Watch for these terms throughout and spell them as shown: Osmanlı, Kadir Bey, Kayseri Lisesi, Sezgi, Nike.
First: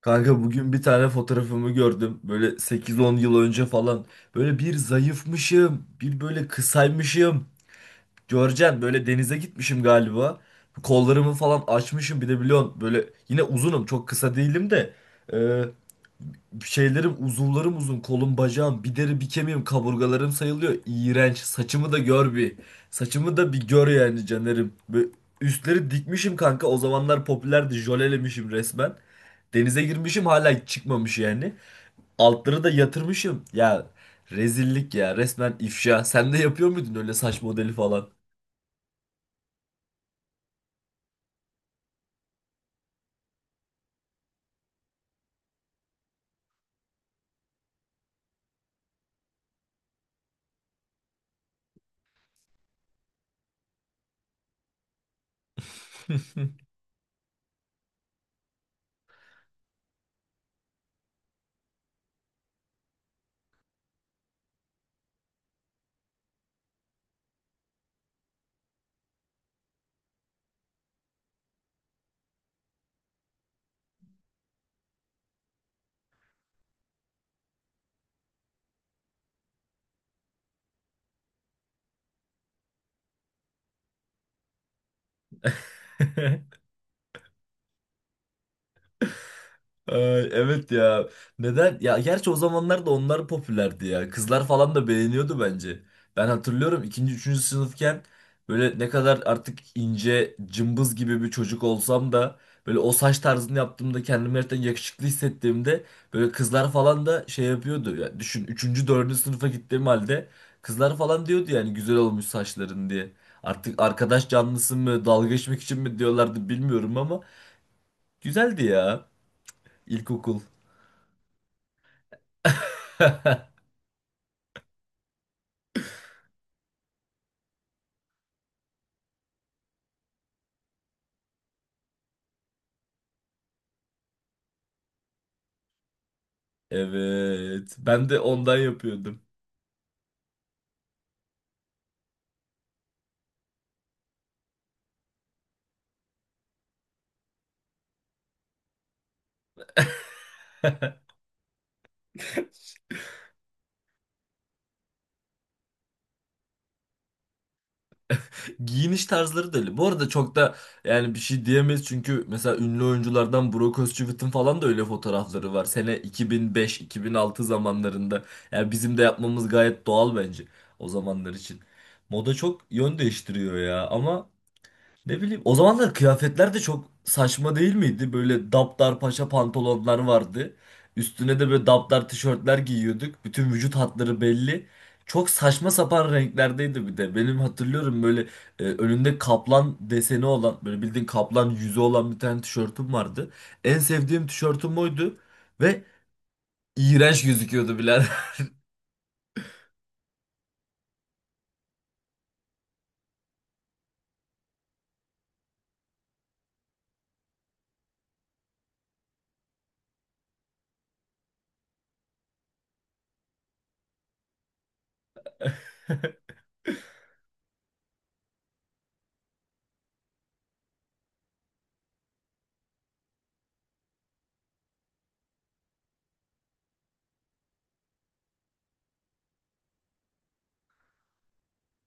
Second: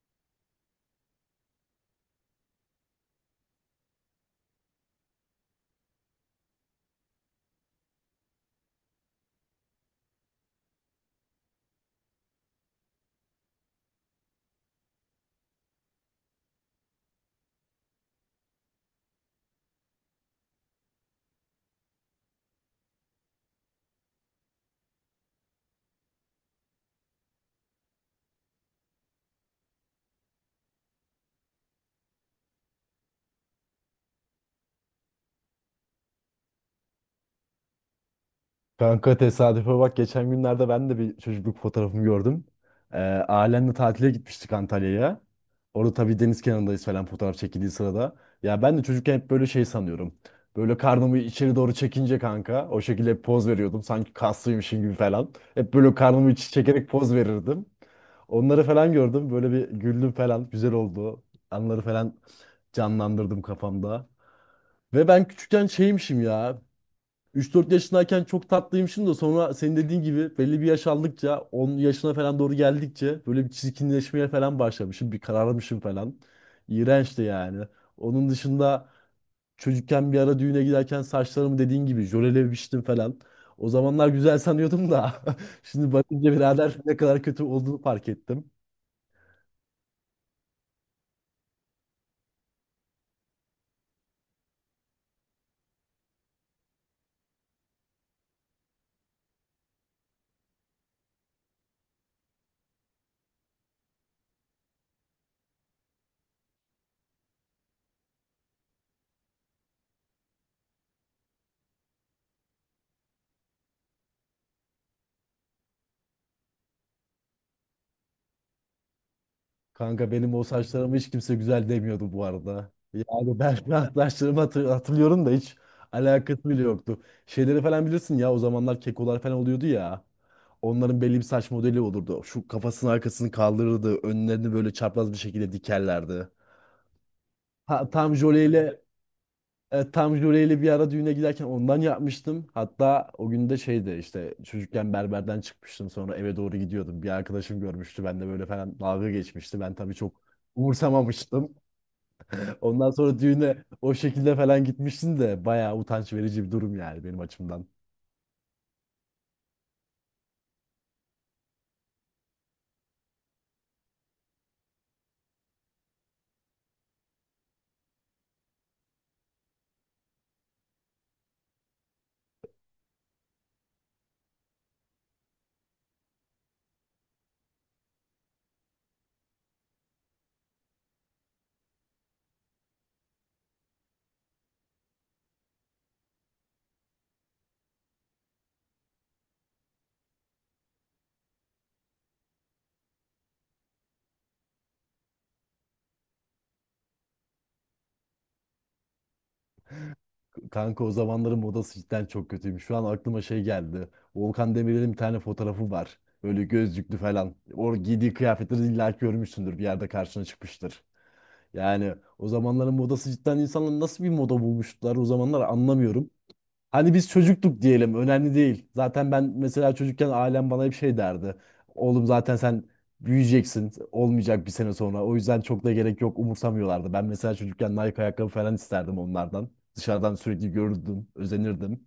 Kanka bugün bir tane fotoğrafımı gördüm. Böyle sekiz on yıl önce falan. Böyle bir zayıfmışım. Bir böyle kısaymışım. Görcen böyle denize gitmişim galiba. Kollarımı falan açmışım bir de biliyorsun. Böyle yine uzunum, çok kısa değilim de. Ee, şeylerim, uzuvlarım uzun, kolum bacağım bir deri bir kemiğim, kaburgalarım sayılıyor, iğrenç. Saçımı da gör bir, saçımı da bir gör yani canerim. Böyle üstleri dikmişim kanka, o zamanlar popülerdi, jölelemişim resmen. Denize girmişim, hala çıkmamış yani. Altları da yatırmışım ya, rezillik ya, resmen ifşa. Sen de yapıyor muydun öyle saç modeli falan? Kanka tesadüfe bak geçen günlerde ben de bir çocukluk fotoğrafımı gördüm. Ee, ailemle tatile gitmiştik Antalya'ya. Orada tabii deniz kenarındayız falan fotoğraf çekildiği sırada. Ya ben de çocukken hep böyle şey sanıyorum. Böyle karnımı içeri doğru çekince kanka o şekilde hep poz veriyordum. Sanki kaslıymışım gibi falan. Hep böyle karnımı içi çekerek poz verirdim. Onları falan gördüm. Böyle bir güldüm falan. Güzel oldu. Anları falan canlandırdım kafamda. Ve ben küçükken şeymişim ya. 3-4 yaşındayken çok tatlıymışım da sonra senin dediğin gibi belli bir yaş aldıkça 10 yaşına falan doğru geldikçe böyle bir çirkinleşmeye falan başlamışım. Bir kararmışım falan. İğrençti yani. Onun dışında çocukken bir ara düğüne giderken saçlarımı dediğin gibi jölelemiştim falan. O zamanlar güzel sanıyordum da şimdi bakınca birader ne kadar kötü olduğunu fark ettim. Ay, evet ya. Neden? Ya gerçi o zamanlar da onlar popülerdi ya. Kızlar falan da beğeniyordu bence. Ben hatırlıyorum, ikinci, üçüncü sınıfken böyle ne kadar artık ince, cımbız gibi bir çocuk olsam da böyle o saç tarzını yaptığımda, kendimi gerçekten yakışıklı hissettiğimde, böyle kızlar falan da şey yapıyordu. Ya düşün, üçüncü, dördüncü sınıfa gittiğim halde kızlar falan diyordu yani güzel olmuş saçların diye. Artık arkadaş canlısı mı, dalga geçmek için mi diyorlardı bilmiyorum ama güzeldi ya, Kanka benim ilkokul. o saçlarımı hiç kimse güzel demiyordu bu arada. Yani ben saçlarımı hatırlıyorum da hiç alakası bile yoktu. Şeyleri falan bilirsin ya o zamanlar kekolar falan oluyordu ya. Onların belli bir saç modeli olurdu. Şu kafasının arkasını kaldırırdı. Önlerini böyle çapraz bir şekilde dikerlerdi. Evet. Ha, Ben tam de ondan jöleyle yapıyordum. Evet, tam Jule'yle bir ara düğüne giderken ondan yapmıştım. Hatta o gün de şeydi işte çocukken berberden çıkmıştım sonra eve doğru gidiyordum. Bir arkadaşım görmüştü ben de böyle falan dalga geçmişti. Ben tabii çok umursamamıştım. Ondan sonra düğüne o şekilde falan gitmiştim de bayağı utanç verici bir durum yani benim açımdan. Giyiniş tarzları da öyle. Bu arada çok da, yani bir şey diyemeyiz çünkü mesela ünlü oyunculardan Brock Özçivit'in falan da öyle fotoğrafları var. Sene 2005-2006 zamanlarında. Yani bizim de yapmamız gayet doğal bence o zamanlar için. Moda çok yön değiştiriyor ya. Ama ne bileyim, o zamanlar kıyafetler de çok saçma değil miydi? Böyle daptar paşa pantolonlar vardı. Üstüne de böyle daptar tişörtler giyiyorduk. Bütün vücut hatları belli. Çok saçma sapan renklerdeydi bir de. Benim hatırlıyorum, böyle önünde kaplan deseni olan, böyle bildiğin kaplan yüzü olan bir tane tişörtüm vardı. En sevdiğim tişörtüm oydu ve iğrenç gözüküyordu birader. Kanka o zamanların modası cidden çok kötüymüş. Şu an aklıma şey geldi. Volkan Demirel'in bir tane fotoğrafı var. Böyle gözlüklü falan. O giydiği kıyafetleri illa ki görmüşsündür bir yerde karşına çıkmıştır. Yani o zamanların modası cidden insanlar nasıl bir moda bulmuşlar o zamanlar anlamıyorum. Hani biz çocukluk diyelim önemli değil. Zaten ben mesela çocukken ailem bana hep şey derdi. Oğlum zaten sen büyüyeceksin olmayacak bir sene sonra. O yüzden çok da gerek yok umursamıyorlardı. Ben mesela çocukken Nike ayakkabı falan isterdim onlardan. Dışarıdan sürekli görürdüm, özenirdim.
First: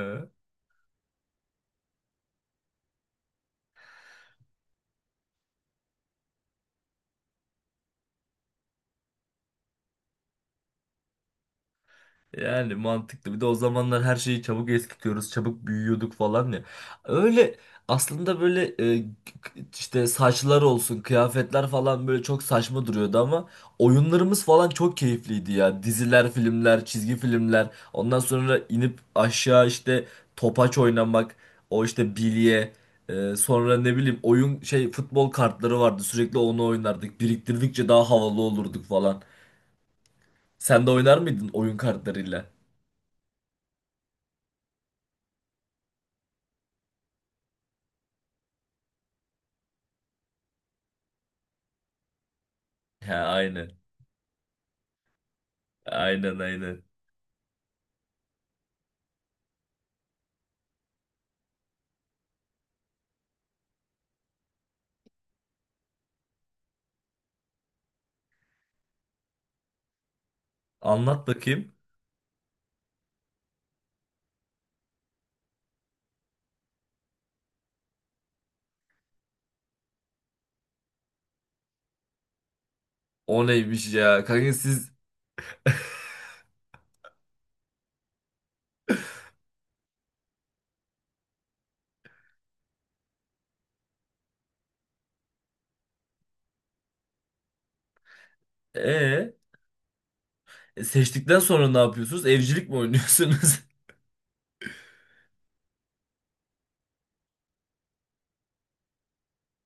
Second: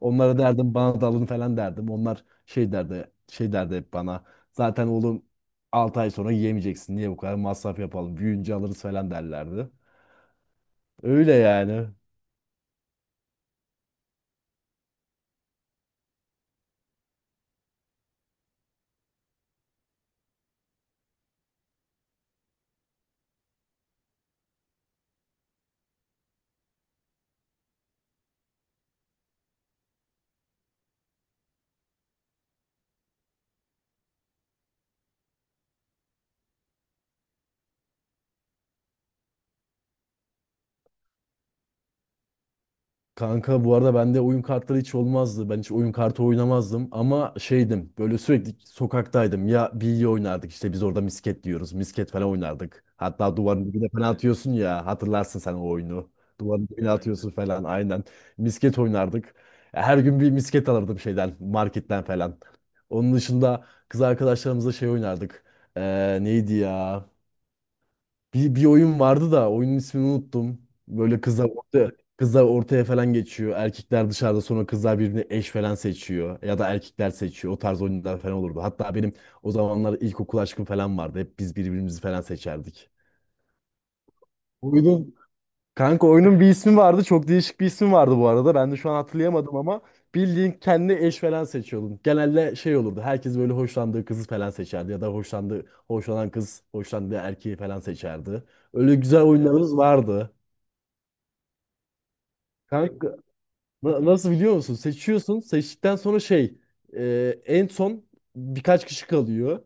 Onlara derdim bana da alın falan derdim. Onlar şey derdi, şey derdi hep bana. Zaten oğlum 6 ay sonra yiyemeyeceksin. Niye bu kadar masraf yapalım? Büyüyünce alırız falan derlerdi. Öyle yani. Yani mantıklı. Bir de o zamanlar her şeyi çabuk eskitiyoruz, çabuk büyüyorduk falan ya. Öyle aslında böyle, işte saçlar olsun, kıyafetler falan böyle çok saçma duruyordu ama oyunlarımız falan çok keyifliydi ya. Diziler, filmler, çizgi filmler. Ondan sonra inip aşağı işte topaç oynamak, o işte bilye. Sonra ne bileyim, oyun şey, futbol kartları vardı. Sürekli onu oynardık. Biriktirdikçe daha havalı olurduk falan. Sen de oynar mıydın oyun kartlarıyla? Kanka bu arada bende oyun kartları hiç olmazdı. Ben hiç oyun kartı oynamazdım ama şeydim böyle sürekli sokaktaydım. Ya bilye oynardık işte biz orada misket diyoruz. Misket falan oynardık. He, Hatta duvarın aynen. dibine falan atıyorsun ya hatırlarsın sen o oyunu. Aynen, Duvarın aynen. dibine atıyorsun falan aynen. Misket oynardık. Her gün bir misket alırdım şeyden marketten falan. Onun dışında kız arkadaşlarımızla şey oynardık. Neydi ya? Bir oyun vardı da oyunun ismini unuttum. Böyle Anlat bakayım. Kızlar ortaya falan geçiyor. Erkekler dışarıda sonra kızlar birbirini eş falan seçiyor. Ya da erkekler seçiyor. O tarz oyunlar falan olurdu. Hatta benim o zamanlar ilkokul aşkım falan vardı. Hep biz birbirimizi falan seçerdik. O neymiş ya? Kanka siz, Oyunun Kanka oyunun bir ismi vardı. Çok değişik bir ismi vardı bu arada. Ben de şu an hatırlayamadım ama bildiğin kendi eş falan seçiyordun. Genelde şey olurdu. Herkes böyle hoşlandığı kızı falan seçerdi ya da hoşlandığı hoşlanan kız hoşlandığı erkeği falan seçerdi. Öyle güzel ee, oyunlarımız vardı. Seçtikten sonra ne yapıyorsunuz? Evcilik mi Kanka oynuyorsunuz? nasıl biliyor musun? Seçiyorsun. Seçtikten sonra en son birkaç kişi kalıyor.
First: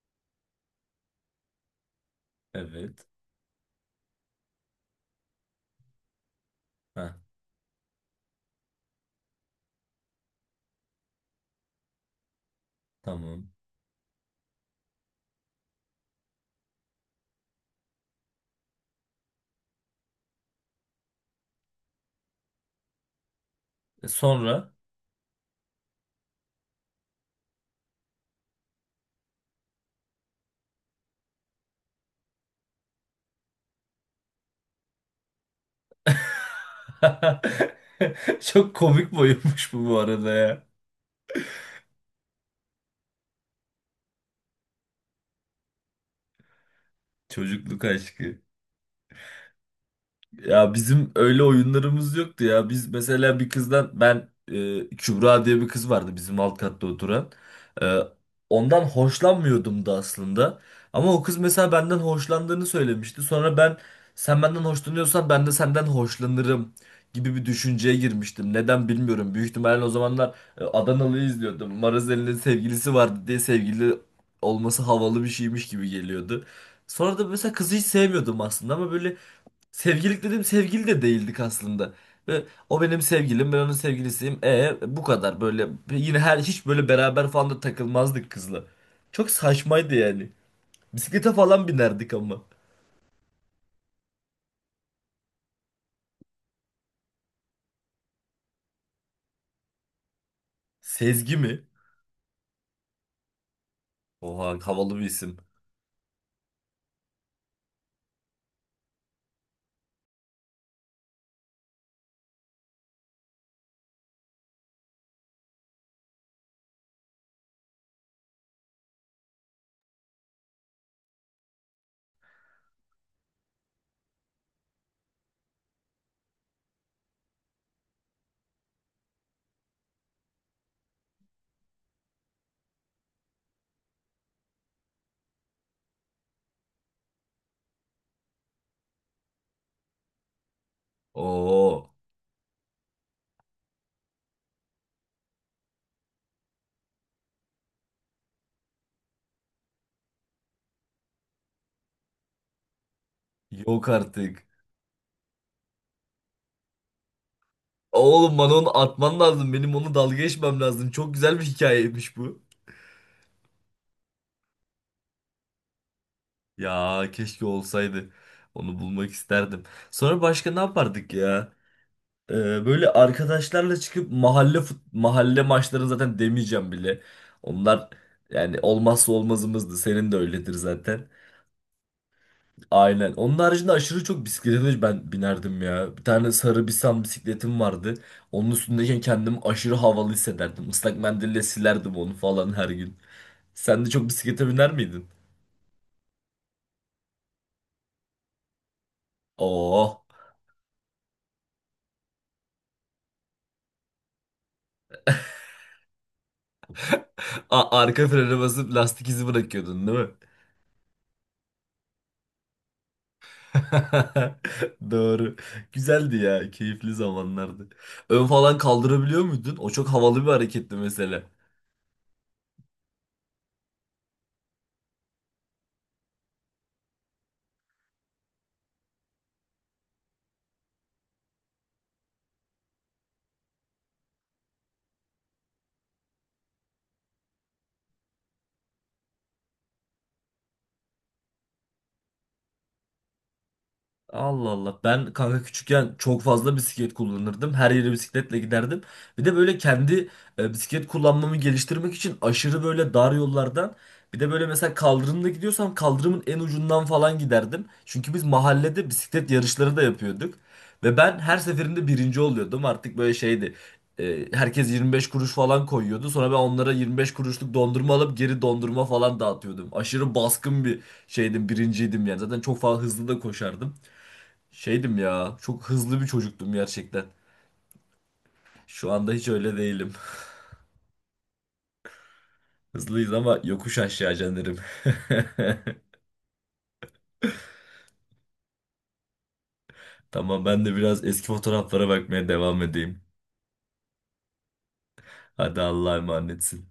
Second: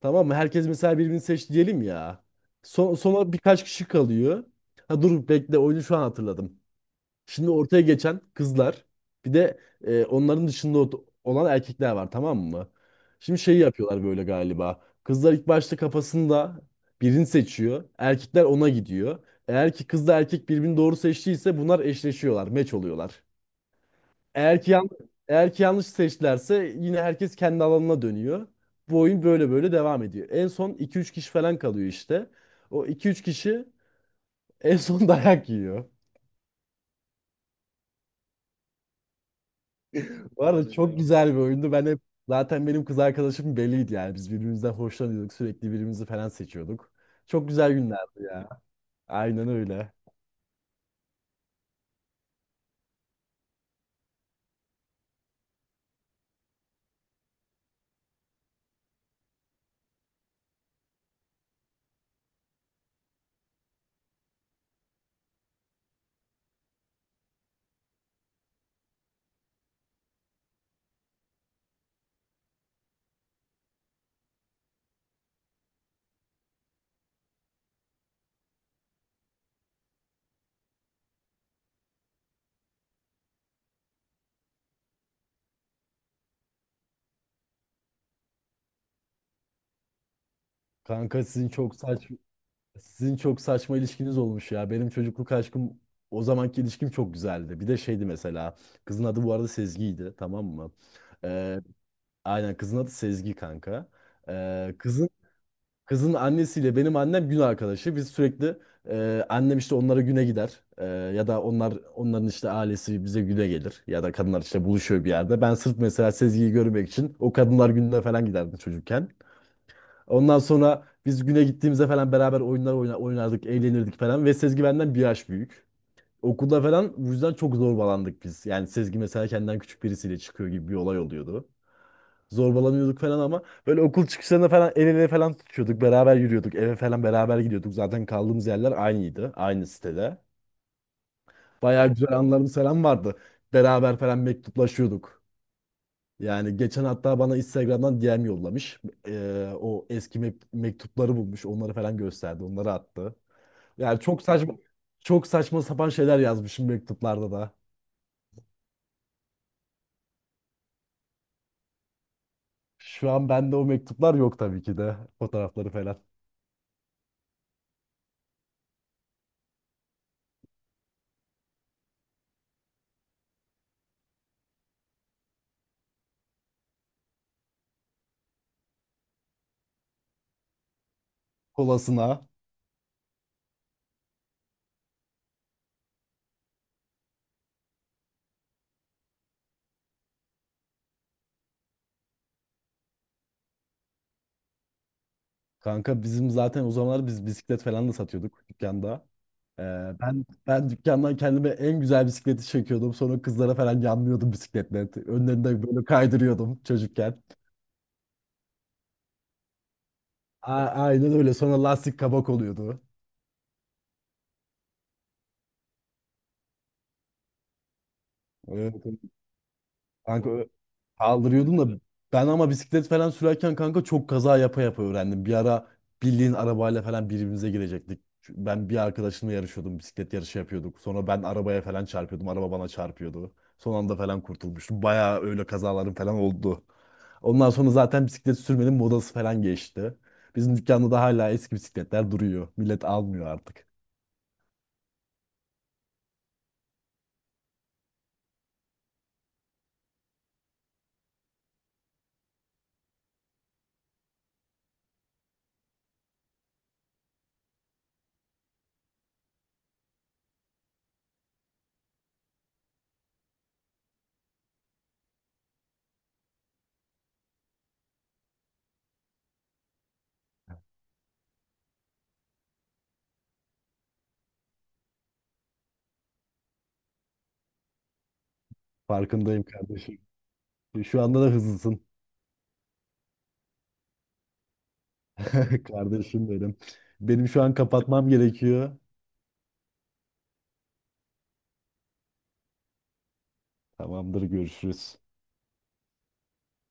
Tamam mı? Herkes mesela birbirini seç diyelim ya. Son, Evet. sonra birkaç kişi kalıyor. Ha dur bekle oyunu şu an hatırladım. Ha, Şimdi ortaya geçen kızlar bir de onların dışında olan erkekler var tamam mı? Şimdi tamam. şey yapıyorlar böyle galiba. Kızlar ilk başta kafasında birini seçiyor. Erkekler ona gidiyor. Eğer ki kızla erkek birbirini doğru seçtiyse bunlar eşleşiyorlar, meç oluyorlar. E, Eğer ki sonra? Yanlış seçtilerse yine herkes kendi alanına dönüyor. Bu oyun böyle böyle devam ediyor. En son iki üç kişi falan kalıyor işte. O iki üç kişi en son dayak yiyor. Çok komik boyunmuş bu, bu arada Bu arada ya. öyle çok diyorlar, güzel bir oyundu. Ben hep zaten benim kız arkadaşım belliydi yani. Biz birbirimizden hoşlanıyorduk. Sürekli birbirimizi falan seçiyorduk. Çok güzel Çocukluk günlerdi aşkı. ya. Aynen öyle. Ya bizim öyle oyunlarımız yoktu ya. Biz mesela bir kızdan, ben Kübra diye bir kız vardı bizim alt katta oturan. E, Ondan hoşlanmıyordum da aslında. Ama o kız mesela benden hoşlandığını söylemişti. Sonra ben, sen benden hoşlanıyorsan ben de senden hoşlanırım gibi bir düşünceye girmiştim. Neden bilmiyorum. Büyük ihtimalle o zamanlar Adanalı'yı izliyordum. Marazeli'nin sevgilisi vardı diye, sevgili olması havalı bir şeymiş gibi geliyordu. Sonra da mesela kızı hiç sevmiyordum aslında ama böyle sevgililik dedim, sevgili de değildik aslında. Ve o benim sevgilim, ben onun sevgilisiyim. E bu kadar, böyle yine her, hiç böyle beraber falan da takılmazdık kızla. Çok saçmaydı yani. Kanka Bisiklete falan binerdik ama. sizin çok saçma ilişkiniz olmuş ya. Benim çocukluk aşkım o zamanki ilişkim çok güzeldi. Bir de şeydi mesela. Kızın adı bu arada Sezgi'ydi, tamam mı? Sezgi Ee, mi? aynen kızın adı Sezgi kanka. Oha, Ee, havalı bir kızın isim. Kızın annesiyle benim annem gün arkadaşı. Biz sürekli annem işte onlara güne gider. Ya da onların işte ailesi bize güne gelir. Ya da kadınlar işte buluşuyor bir yerde. Ben sırf mesela Sezgi'yi görmek için o kadınlar gününe falan giderdim çocukken. Ondan sonra biz güne gittiğimizde falan beraber oyunlar oynardık, eğlenirdik falan. Ve Sezgi benden bir yaş büyük. Okulda falan bu yüzden çok zorbalandık biz. Yani Sezgi mesela kendinden küçük birisiyle çıkıyor gibi bir olay oluyordu. Zorbalanıyorduk falan ama böyle okul çıkışlarında falan el ele falan tutuyorduk. Beraber yürüyorduk. Eve falan beraber gidiyorduk. Zaten kaldığımız yerler aynıydı. Aynı sitede. Bayağı Oo, güzel anılarımız falan vardı. Beraber falan mektuplaşıyorduk. Yani geçen hatta bana Instagram'dan DM yollamış. O eski mektupları bulmuş. Onları falan gösterdi. Onları attı. yok Yani çok artık. saçma çok saçma sapan şeyler yazmışım mektuplarda da. Oğlum, bana onu atman lazım. Benim onu dalga geçmem lazım. Çok güzel bir hikayeymiş bu. Şu an bende o mektuplar yok tabii ki de. Fotoğrafları falan. Ya keşke olsaydı. Onu bulmak isterdim. Sonra başka ne yapardık ya? Ee, böyle arkadaşlarla çıkıp mahalle mahalle maçlarını zaten demeyeceğim bile. Onlar yani olmazsa olmazımızdı. Senin de öyledir zaten. Kolasına. Aynen. Onun haricinde aşırı çok bisiklete ben binerdim ya. Bir tane sarı Bisan bisikletim vardı. Onun üstündeyken kendimi aşırı havalı hissederdim. Islak mendille silerdim onu falan her gün. Sen de çok bisiklete biner miydin? Kanka bizim zaten o zamanlar biz bisiklet falan da satıyorduk dükkanda. Ee, Oo. ben dükkandan kendime en güzel bisikleti çekiyordum. Sonra kızlara falan yanlıyordum bisikletle. Önlerinde böyle kaydırıyordum çocukken. A- arka frene basıp lastik izi bırakıyordun, değil mi? Aynen öyle. Sonra lastik kabak oluyordu. Doğru. Güzeldi ya. Keyifli zamanlardı. Ön falan Evet. kaldırabiliyor muydun? O çok havalı bir Kanka ö- hareketti mesela. Kaldırıyordum da ben ama bisiklet falan sürerken kanka çok kaza yapa yapa öğrendim. Bir ara bildiğin arabayla falan birbirimize girecektik. Ben bir arkadaşımla yarışıyordum. Bisiklet yarışı yapıyorduk. Sonra ben arabaya falan çarpıyordum. Araba bana çarpıyordu. Son anda falan kurtulmuştum. Bayağı öyle kazalarım falan oldu. Ondan sonra zaten bisiklet sürmenin modası falan geçti. Bizim dükkanda da hala eski bisikletler duruyor. Millet almıyor artık. Allah Allah. Ben kanka küçükken çok fazla bisiklet kullanırdım. Her yere bisikletle giderdim. Bir de böyle kendi bisiklet kullanmamı geliştirmek için aşırı böyle dar yollardan, bir de böyle mesela kaldırımda gidiyorsam kaldırımın en ucundan falan giderdim. Çünkü biz mahallede bisiklet yarışları da yapıyorduk. Ve ben her seferinde birinci oluyordum. Artık böyle şeydi. Herkes 25 kuruş falan koyuyordu. Sonra ben onlara 25 kuruşluk dondurma alıp geri dondurma falan dağıtıyordum. Aşırı baskın bir şeydim, birinciydim yani. Zaten çok fazla hızlı da koşardım. Şeydim ya, çok hızlı bir çocuktum gerçekten. Şu anda hiç Farkındayım öyle değilim. kardeşim. Şu anda da hızlısın. Hızlıyız ama yokuş aşağı canlarım. Kardeşim benim. Benim şu an kapatmam gerekiyor. Tamam, ben de biraz eski fotoğraflara bakmaya devam edeyim. Tamamdır, görüşürüz. Hadi Allah'a emanetsin.